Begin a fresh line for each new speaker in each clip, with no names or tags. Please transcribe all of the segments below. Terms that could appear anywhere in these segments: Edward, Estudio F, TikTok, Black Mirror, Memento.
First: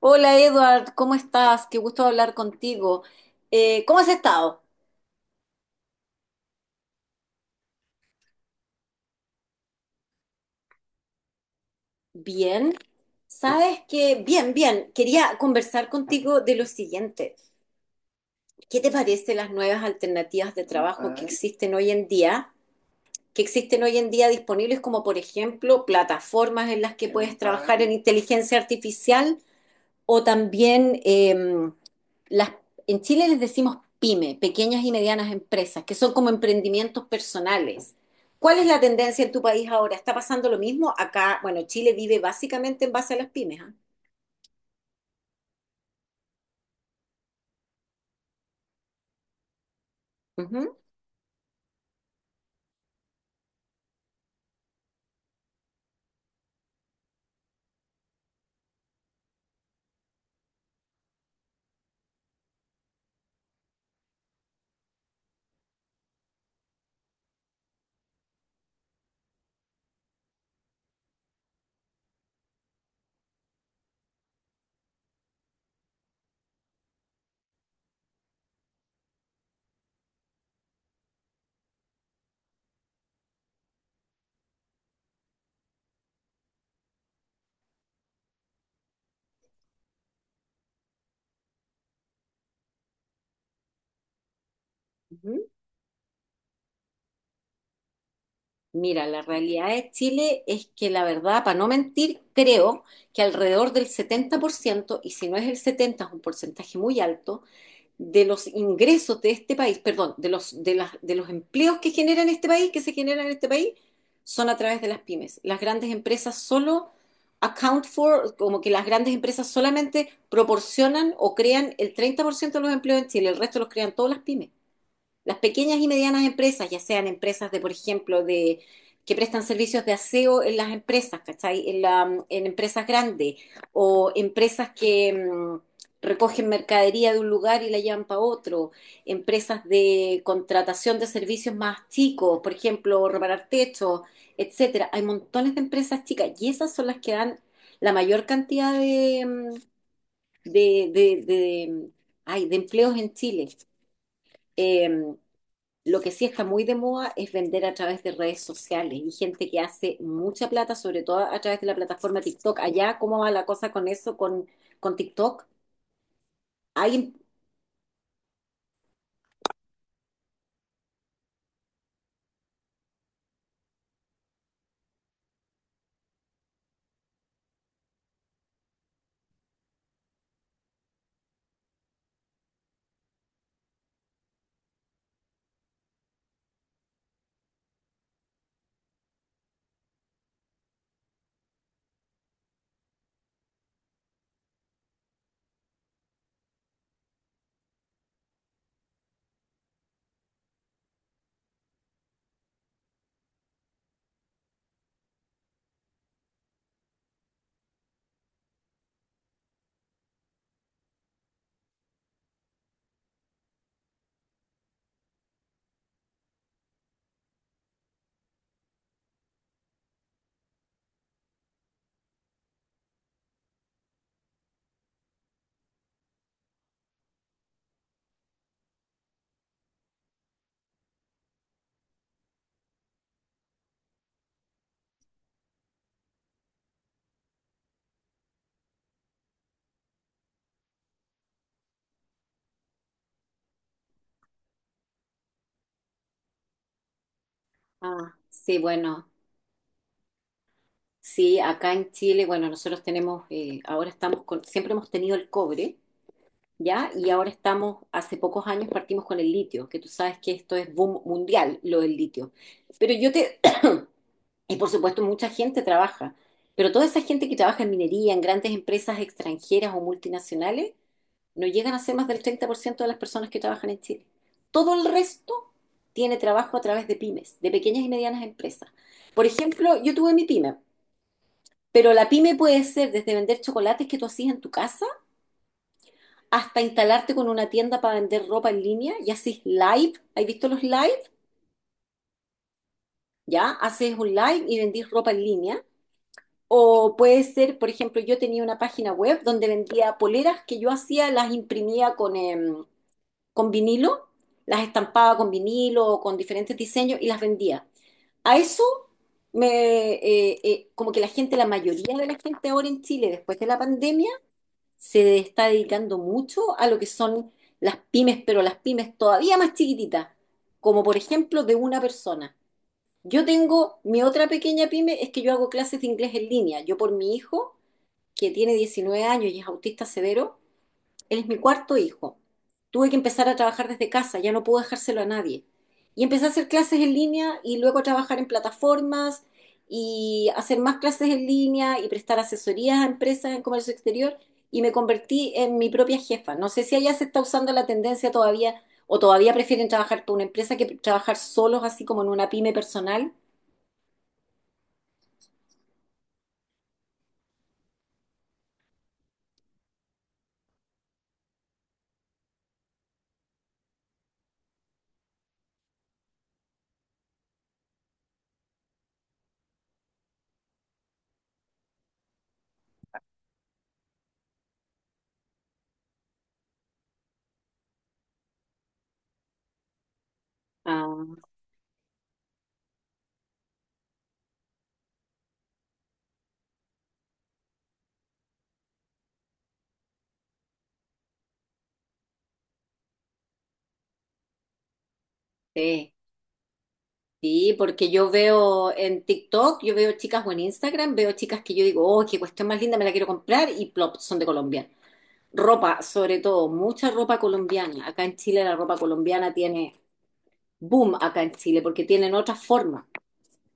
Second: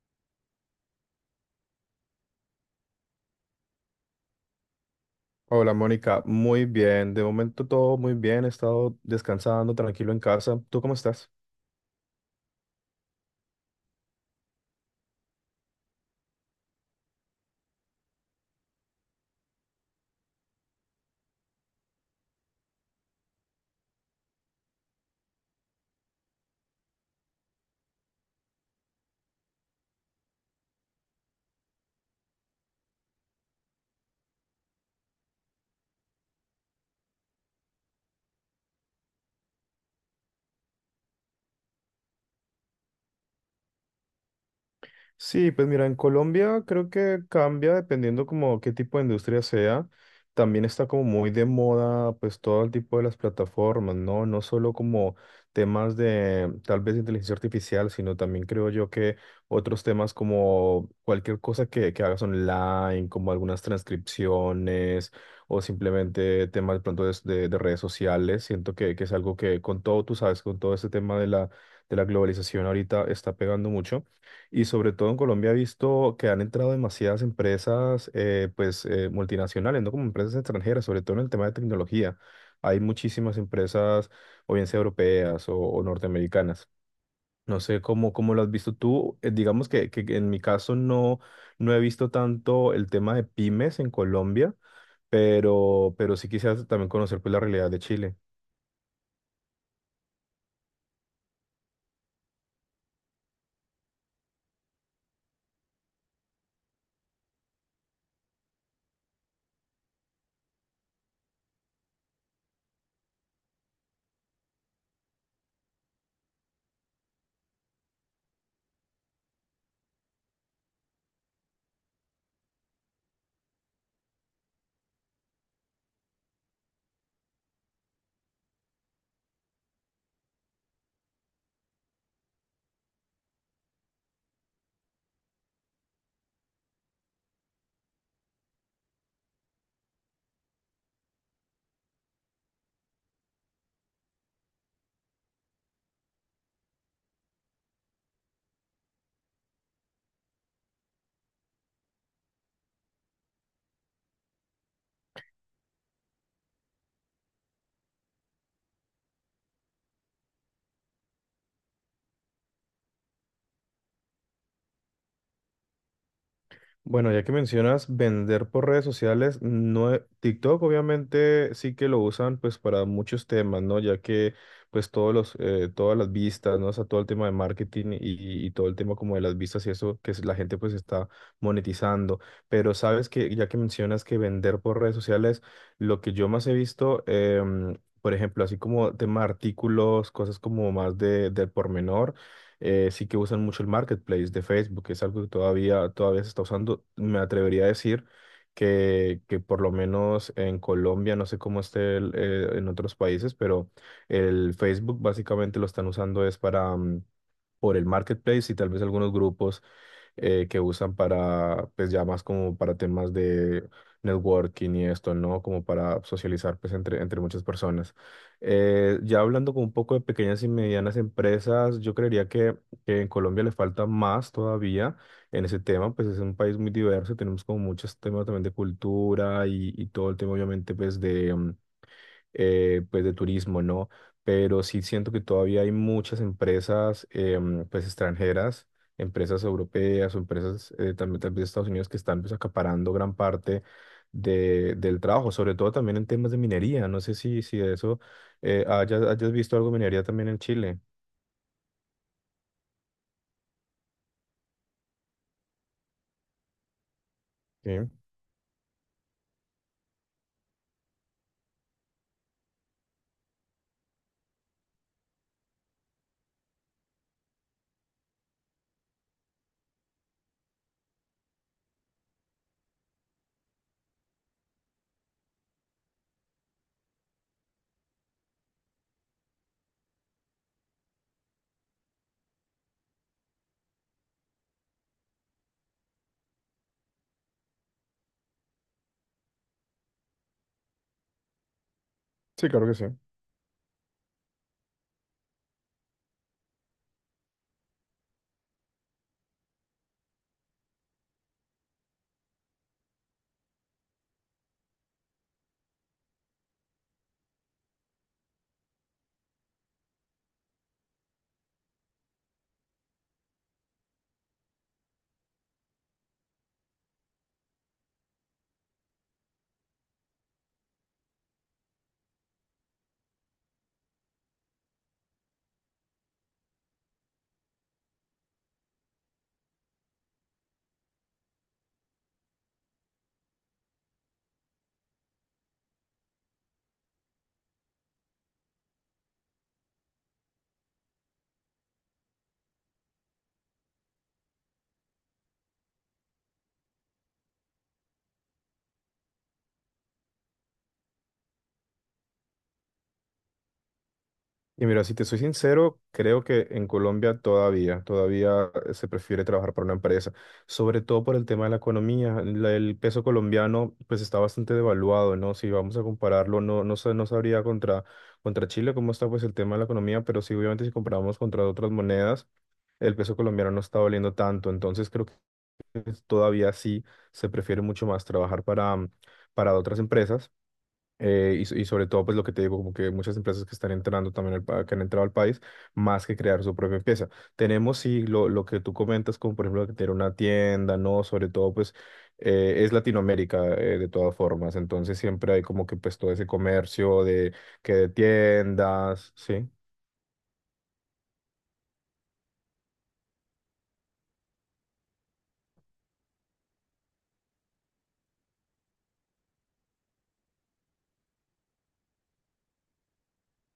Hola Edward, ¿cómo estás? Qué gusto hablar contigo. ¿Cómo has estado?
Hola Mónica, muy bien. De momento todo muy bien. He estado descansando tranquilo en casa. ¿Tú cómo estás?
Bien. Sabes que, quería conversar contigo de lo siguiente. ¿Qué te parece las nuevas alternativas de trabajo que existen hoy en día? Que existen hoy en día disponibles como, por ejemplo, plataformas en las que puedes trabajar en inteligencia artificial o también... em, las, en Chile les decimos pyme, pequeñas y medianas empresas, que son como emprendimientos personales. ¿Cuál es la tendencia en tu país ahora? ¿Está pasando lo mismo? Acá, bueno, Chile vive básicamente en base a las pymes, ¿ah?
Sí, pues mira, en Colombia creo que cambia dependiendo como qué tipo de industria sea. También
Ujú,
está como muy de moda pues todo el tipo de las plataformas, ¿no? No solo como temas de tal vez inteligencia artificial, sino también creo yo que otros temas como cualquier cosa que hagas online, como algunas transcripciones o simplemente temas de pronto de redes sociales. Siento que es algo que con todo, tú sabes, con todo este tema de la globalización ahorita está pegando mucho. Y sobre todo en Colombia he visto que han entrado demasiadas empresas pues, multinacionales, no como empresas extranjeras, sobre todo en el tema de tecnología. Hay muchísimas empresas, o bien sea europeas o norteamericanas. No sé cómo lo has visto tú. Digamos que en mi caso no he visto tanto el tema de pymes en Colombia,
ujú.
pero sí quisiera también conocer pues, la realidad de Chile.
Mira, la realidad de Chile es que la verdad, para no mentir, creo que alrededor del 70%, y si no es el 70, es un porcentaje muy alto, de los ingresos de este país, perdón, de los empleos que se generan en este país, son a través de las pymes. Las grandes empresas solo account for, como que las grandes empresas solamente proporcionan o crean el 30% de los empleos en Chile, el resto los crean todas las pymes. Las pequeñas y medianas empresas, ya sean empresas de, por ejemplo, de que prestan servicios de aseo en las empresas, ¿cachai? En empresas grandes o empresas que recogen mercadería de un lugar y la llevan para otro, empresas de contratación de servicios más chicos, por ejemplo, reparar techos, etcétera. Hay montones de empresas chicas y esas son las que dan la mayor cantidad de, mm, de- ay, de empleos en Chile. Eh, lo que sí está muy de moda es vender a través de redes sociales y gente que hace mucha plata, sobre todo a través de la plataforma TikTok. Allá, ¿cómo va la cosa con eso, con TikTok?
Bueno,
¿Alguien?
ya que mencionas vender por redes sociales, no, TikTok obviamente sí que lo usan pues para muchos temas, ¿no? Ya que pues todos los, todas las vistas, ¿no? O sea, todo el tema de marketing y todo el tema como de las vistas y eso la gente pues está monetizando. Pero sabes que ya que mencionas que vender por redes sociales, lo que yo más he visto, por ejemplo, así como tema de artículos, cosas como más del pormenor sí que usan mucho el marketplace de Facebook, que es algo que todavía se está usando. Me atrevería a decir que por lo menos en Colombia, no sé cómo esté en otros países, pero el Facebook básicamente lo están usando es para por el marketplace y tal vez algunos grupos que usan para, pues ya más como para temas de networking y esto, ¿no? Como para socializar, pues entre muchas personas. Ya hablando con un poco de pequeñas y medianas empresas, yo creería que en Colombia le falta más todavía en ese tema, pues es un país muy diverso, tenemos como muchos temas también de cultura y todo el tema obviamente pues pues de turismo, ¿no? Pero sí siento que todavía hay muchas empresas pues extranjeras, empresas europeas o empresas también de Estados Unidos que están pues acaparando gran parte del trabajo, sobre todo también en temas de minería. No sé si de eso
Ah, sí,
hayas,
bueno,
hayas visto algo de minería también en Chile.
sí, acá en Chile, bueno, nosotros tenemos, siempre hemos tenido el cobre, ¿ya? Y ahora
Sí,
estamos, hace pocos años partimos con el litio, que tú sabes que esto es boom mundial, lo del litio. Pero yo te, y por supuesto mucha gente trabaja, pero toda esa gente que trabaja en minería, en grandes empresas extranjeras o multinacionales, no llegan a ser más del 30% de las personas que trabajan en Chile. Todo el resto tiene trabajo a través de pymes, de pequeñas y medianas empresas. Por ejemplo, yo tuve mi pyme, pero la pyme puede ser desde vender chocolates que tú hacías en tu casa, hasta instalarte con una tienda para vender ropa en línea y haces live. ¿Has visto los live?
sí, claro que sí.
Ya, haces un live y vendís ropa en línea. O puede ser, por ejemplo, yo tenía una página web donde vendía poleras que yo hacía, las imprimía con, con vinilo, las estampaba con vinilo o con diferentes diseños y las vendía. A eso me, como que la gente, La mayoría de la gente ahora en Chile, después de la pandemia, se está dedicando mucho a lo que son las pymes, pero las pymes todavía más chiquititas, como por ejemplo de una persona. Yo tengo mi otra pequeña pyme, es que yo hago clases de inglés en línea. Yo por mi hijo, que tiene 19 años y es autista severo, él es mi cuarto hijo. Tuve que empezar a trabajar desde casa, ya no puedo dejárselo a nadie. Y empecé a hacer clases en línea y luego a trabajar en plataformas y hacer más clases en línea y prestar asesorías a empresas en comercio exterior y me convertí en mi propia jefa. No sé si allá se está usando la tendencia todavía o todavía prefieren trabajar por una empresa que trabajar solos así como en una pyme personal.
Y mira, si te soy sincero, creo que en Colombia todavía se prefiere trabajar para una empresa, sobre todo por el tema de la economía. El peso colombiano pues está bastante devaluado, ¿no? Si vamos a compararlo, no sabría contra Chile cómo está pues el tema de la economía, pero sí obviamente si comparamos contra otras monedas, el peso colombiano no está valiendo tanto. Entonces creo que todavía sí se prefiere mucho más trabajar para otras empresas
Ah,
y sobre todo, pues lo que te digo, como que muchas empresas que están entrando también, que han entrado al país, más que crear su propia empresa. Tenemos, sí, lo que tú comentas, como por ejemplo, que tener una tienda, ¿no? Sobre todo, pues, es Latinoamérica, de todas formas. Entonces, siempre hay como que,
sí.
pues, todo ese comercio
Sí,
que de
porque yo veo en
tiendas, ¿sí?
TikTok, yo veo chicas o en Instagram, veo chicas que yo digo, oh, qué cuestión más linda, me la quiero comprar y plop, son de Colombia. Ropa, sobre todo, mucha ropa colombiana. Acá en Chile la ropa colombiana tiene boom acá en Chile porque tienen otra forma.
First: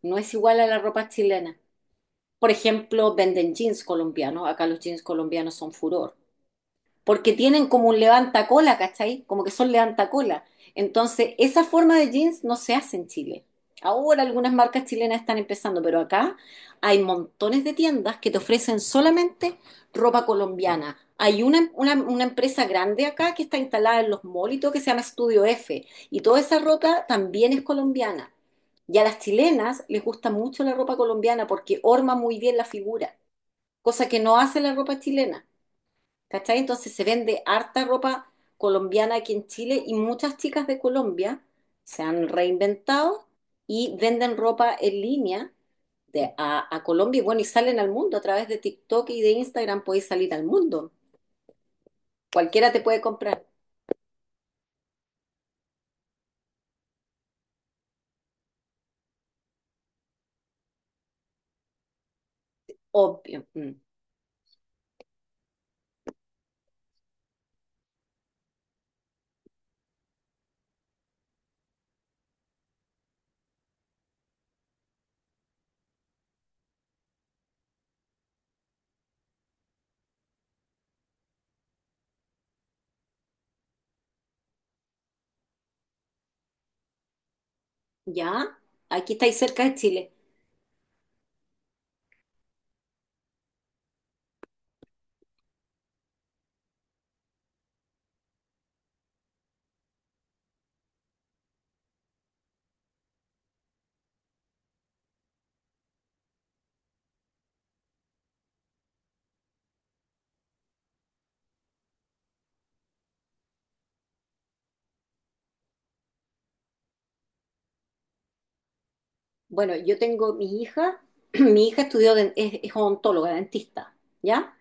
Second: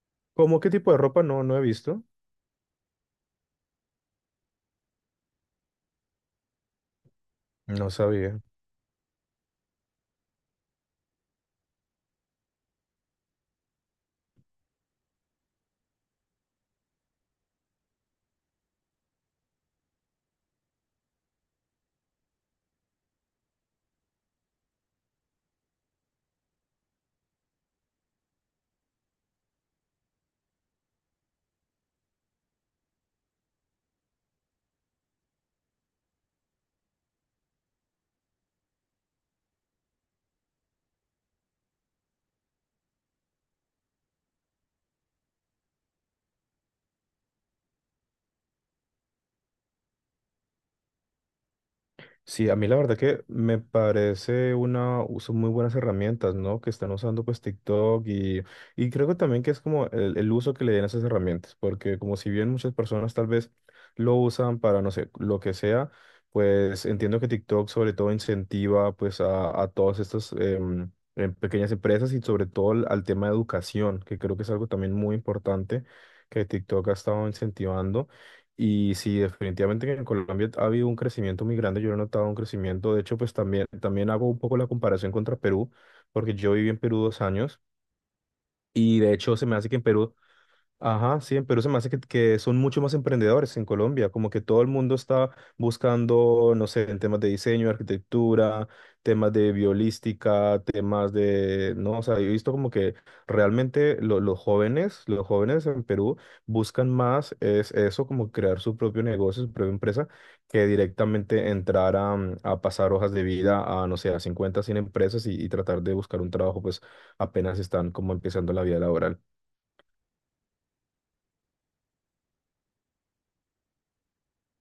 No es igual
¿Cómo
a
qué
la
tipo de
ropa
ropa? No, no
chilena.
he visto.
Por ejemplo, venden jeans colombianos. Acá los jeans colombianos son furor porque tienen como
No
un
sabía.
levantacola, ¿cachai? Como que son levantacola. Entonces, esa forma de jeans no se hace en Chile. Ahora algunas marcas chilenas están empezando, pero acá hay montones de tiendas que te ofrecen solamente ropa colombiana. Hay una empresa grande acá que está instalada en los malls y todo, que se llama Estudio F, y toda esa ropa también es colombiana. Y a las chilenas les gusta mucho la ropa colombiana porque orma muy bien la figura, cosa que no hace la ropa chilena. ¿Cachai? Entonces se vende harta ropa colombiana aquí en Chile y muchas chicas de Colombia se han reinventado y venden ropa en línea a Colombia y bueno, y salen al mundo a través de TikTok y de Instagram podéis salir al mundo.
Sí, a mí
Cualquiera
la
te
verdad
puede
que
comprar,
me parece son muy buenas herramientas, ¿no? Que están usando pues TikTok y creo que también que es como el uso que le den a esas herramientas, porque como si bien muchas personas tal
obvio.
vez
Mm.
lo usan para, no sé, lo que sea, pues entiendo que TikTok sobre todo incentiva pues a todas estas pequeñas empresas y sobre todo al tema de educación, que creo que es algo también muy importante que TikTok ha estado incentivando. Y sí, definitivamente que en Colombia ha habido un crecimiento muy grande, yo lo he notado un crecimiento, de hecho, pues también hago un poco la comparación contra Perú, porque yo viví en Perú 2 años
¿Ya?
y
Aquí
de
estáis
hecho se me
cerca
hace
de
que en
Chile.
Perú. Ajá, sí, en Perú se me hace que son mucho más emprendedores en Colombia, como que todo el mundo está buscando, no sé, en temas de diseño, arquitectura, temas de biolística, temas de, no, o sea, yo he visto como que realmente los jóvenes en Perú buscan más es eso, como crear su propio negocio, su propia empresa, que directamente entrar a pasar hojas de vida a, no sé, a 50 100 empresas y tratar de buscar un trabajo, pues apenas están como empezando la vida laboral.
Bueno, yo tengo mi hija, mi hija estudió, es odontóloga, dentista, ¿ya?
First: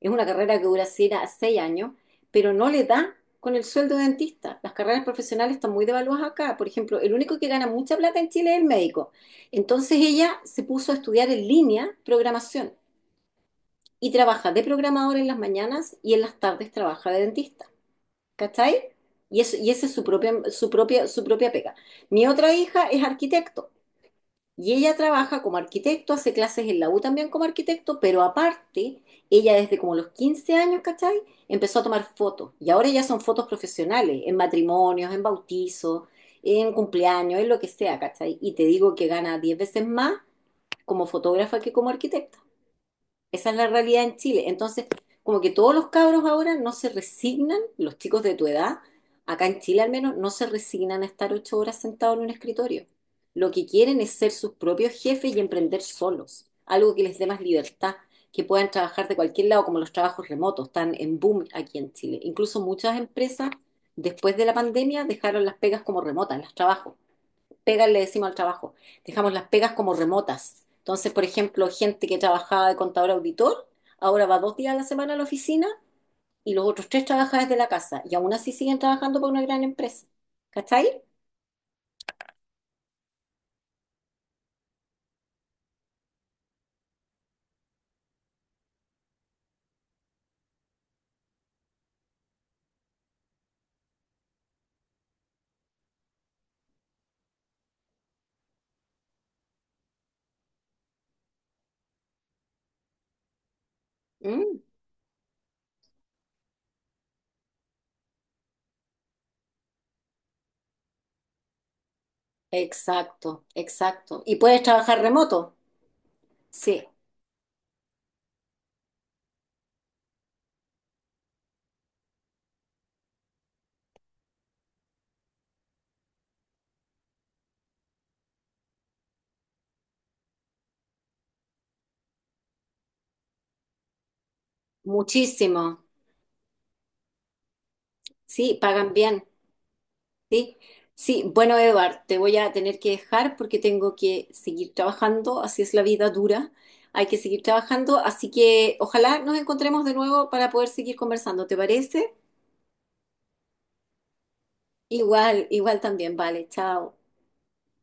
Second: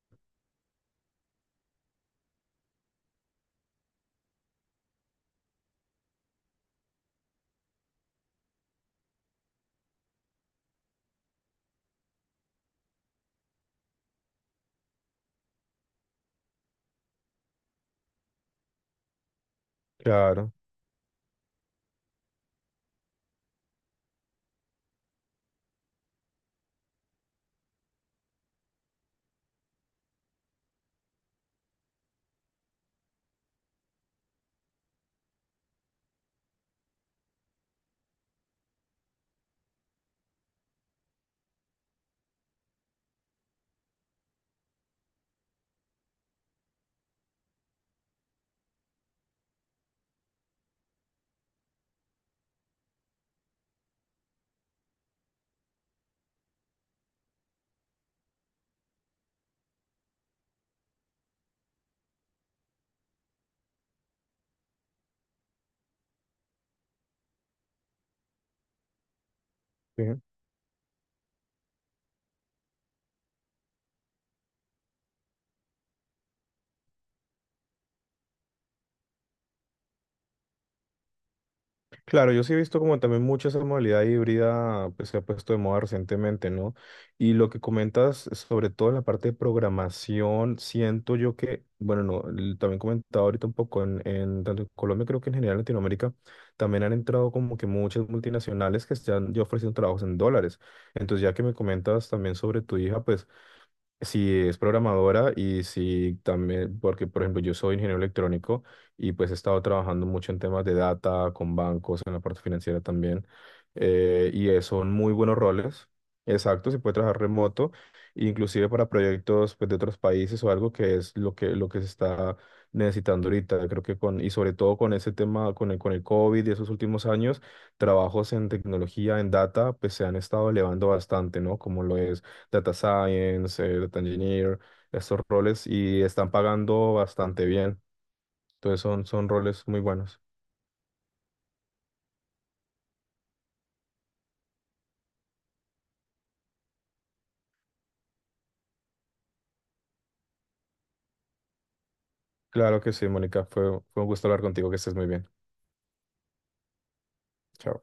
Es una carrera que dura 6 años, pero no le da con el sueldo de dentista. Las carreras profesionales están muy devaluadas acá. Por ejemplo, el único que gana mucha plata en Chile es el médico. Entonces ella se puso a estudiar en línea programación y trabaja de programador en las mañanas y en las tardes trabaja de dentista. ¿Cachai? Y, eso, y esa es su propia,
Claro.
su propia, su propia pega. Mi otra hija es arquitecto. Y ella trabaja como arquitecto, hace clases en la U también como arquitecto, pero aparte, ella desde como los 15 años, ¿cachai? Empezó a tomar fotos. Y ahora ya son fotos profesionales, en matrimonios, en bautizos, en cumpleaños, en lo que sea, ¿cachai? Y te digo que gana 10 veces más como fotógrafa que como arquitecta. Esa es la realidad en Chile. Entonces, como que todos los cabros ahora no se resignan, los chicos de tu edad, acá en Chile al menos, no se resignan a estar 8 horas sentados en un escritorio. Lo que quieren es ser sus propios jefes y emprender solos, algo que les dé más libertad, que puedan trabajar de cualquier lado, como los trabajos remotos, están en boom aquí en Chile. Incluso muchas empresas, después de la pandemia, dejaron las pegas como remotas, las trabajos pegas le decimos al trabajo, dejamos las pegas como
Sí.
remotas. Entonces, por ejemplo, gente que trabajaba de contador auditor, ahora va 2 días a la semana a la oficina y los otros tres trabaja desde la casa y aún así siguen trabajando para una gran empresa. ¿Cachai?
Claro, yo sí he visto como también mucho esa modalidad híbrida pues, se ha puesto de moda recientemente, ¿no? Y lo que comentas, sobre todo en la parte de programación, siento yo que, bueno, no, también comentaba ahorita un poco en tanto en Colombia, creo que en general en Latinoamérica, también han entrado como que muchas multinacionales que están ya ofreciendo trabajos en dólares. Entonces, ya que me comentas también sobre tu hija, pues si es
Mm,
programadora y si también, porque por ejemplo yo soy ingeniero electrónico y pues he estado trabajando mucho en temas de data, con bancos, en la parte financiera también,
exacto, exacto.
eh,
Y
y eh,
puedes
son
trabajar
muy buenos
remoto.
roles, exacto, se
Sí,
puede trabajar remoto, inclusive para proyectos pues, de otros países o algo que es lo que, se está necesitando ahorita, creo que y sobre todo con ese tema, con el COVID y esos últimos años, trabajos en tecnología, en data, pues se han estado elevando bastante, ¿no? Como lo es data science, data engineer, estos roles
muchísimo.
y están pagando bastante bien.
Sí,
Entonces
pagan
son,
bien.
son roles muy buenos.
Sí, sí, bueno, Edward, te voy a tener que dejar porque tengo que seguir trabajando, así es la vida dura, hay que seguir trabajando, así que ojalá nos encontremos de nuevo para poder seguir conversando, ¿te parece?
Claro que sí, Mónica, fue un gusto hablar contigo, que estés muy bien.
Igual, igual también, vale, chao.
Chao.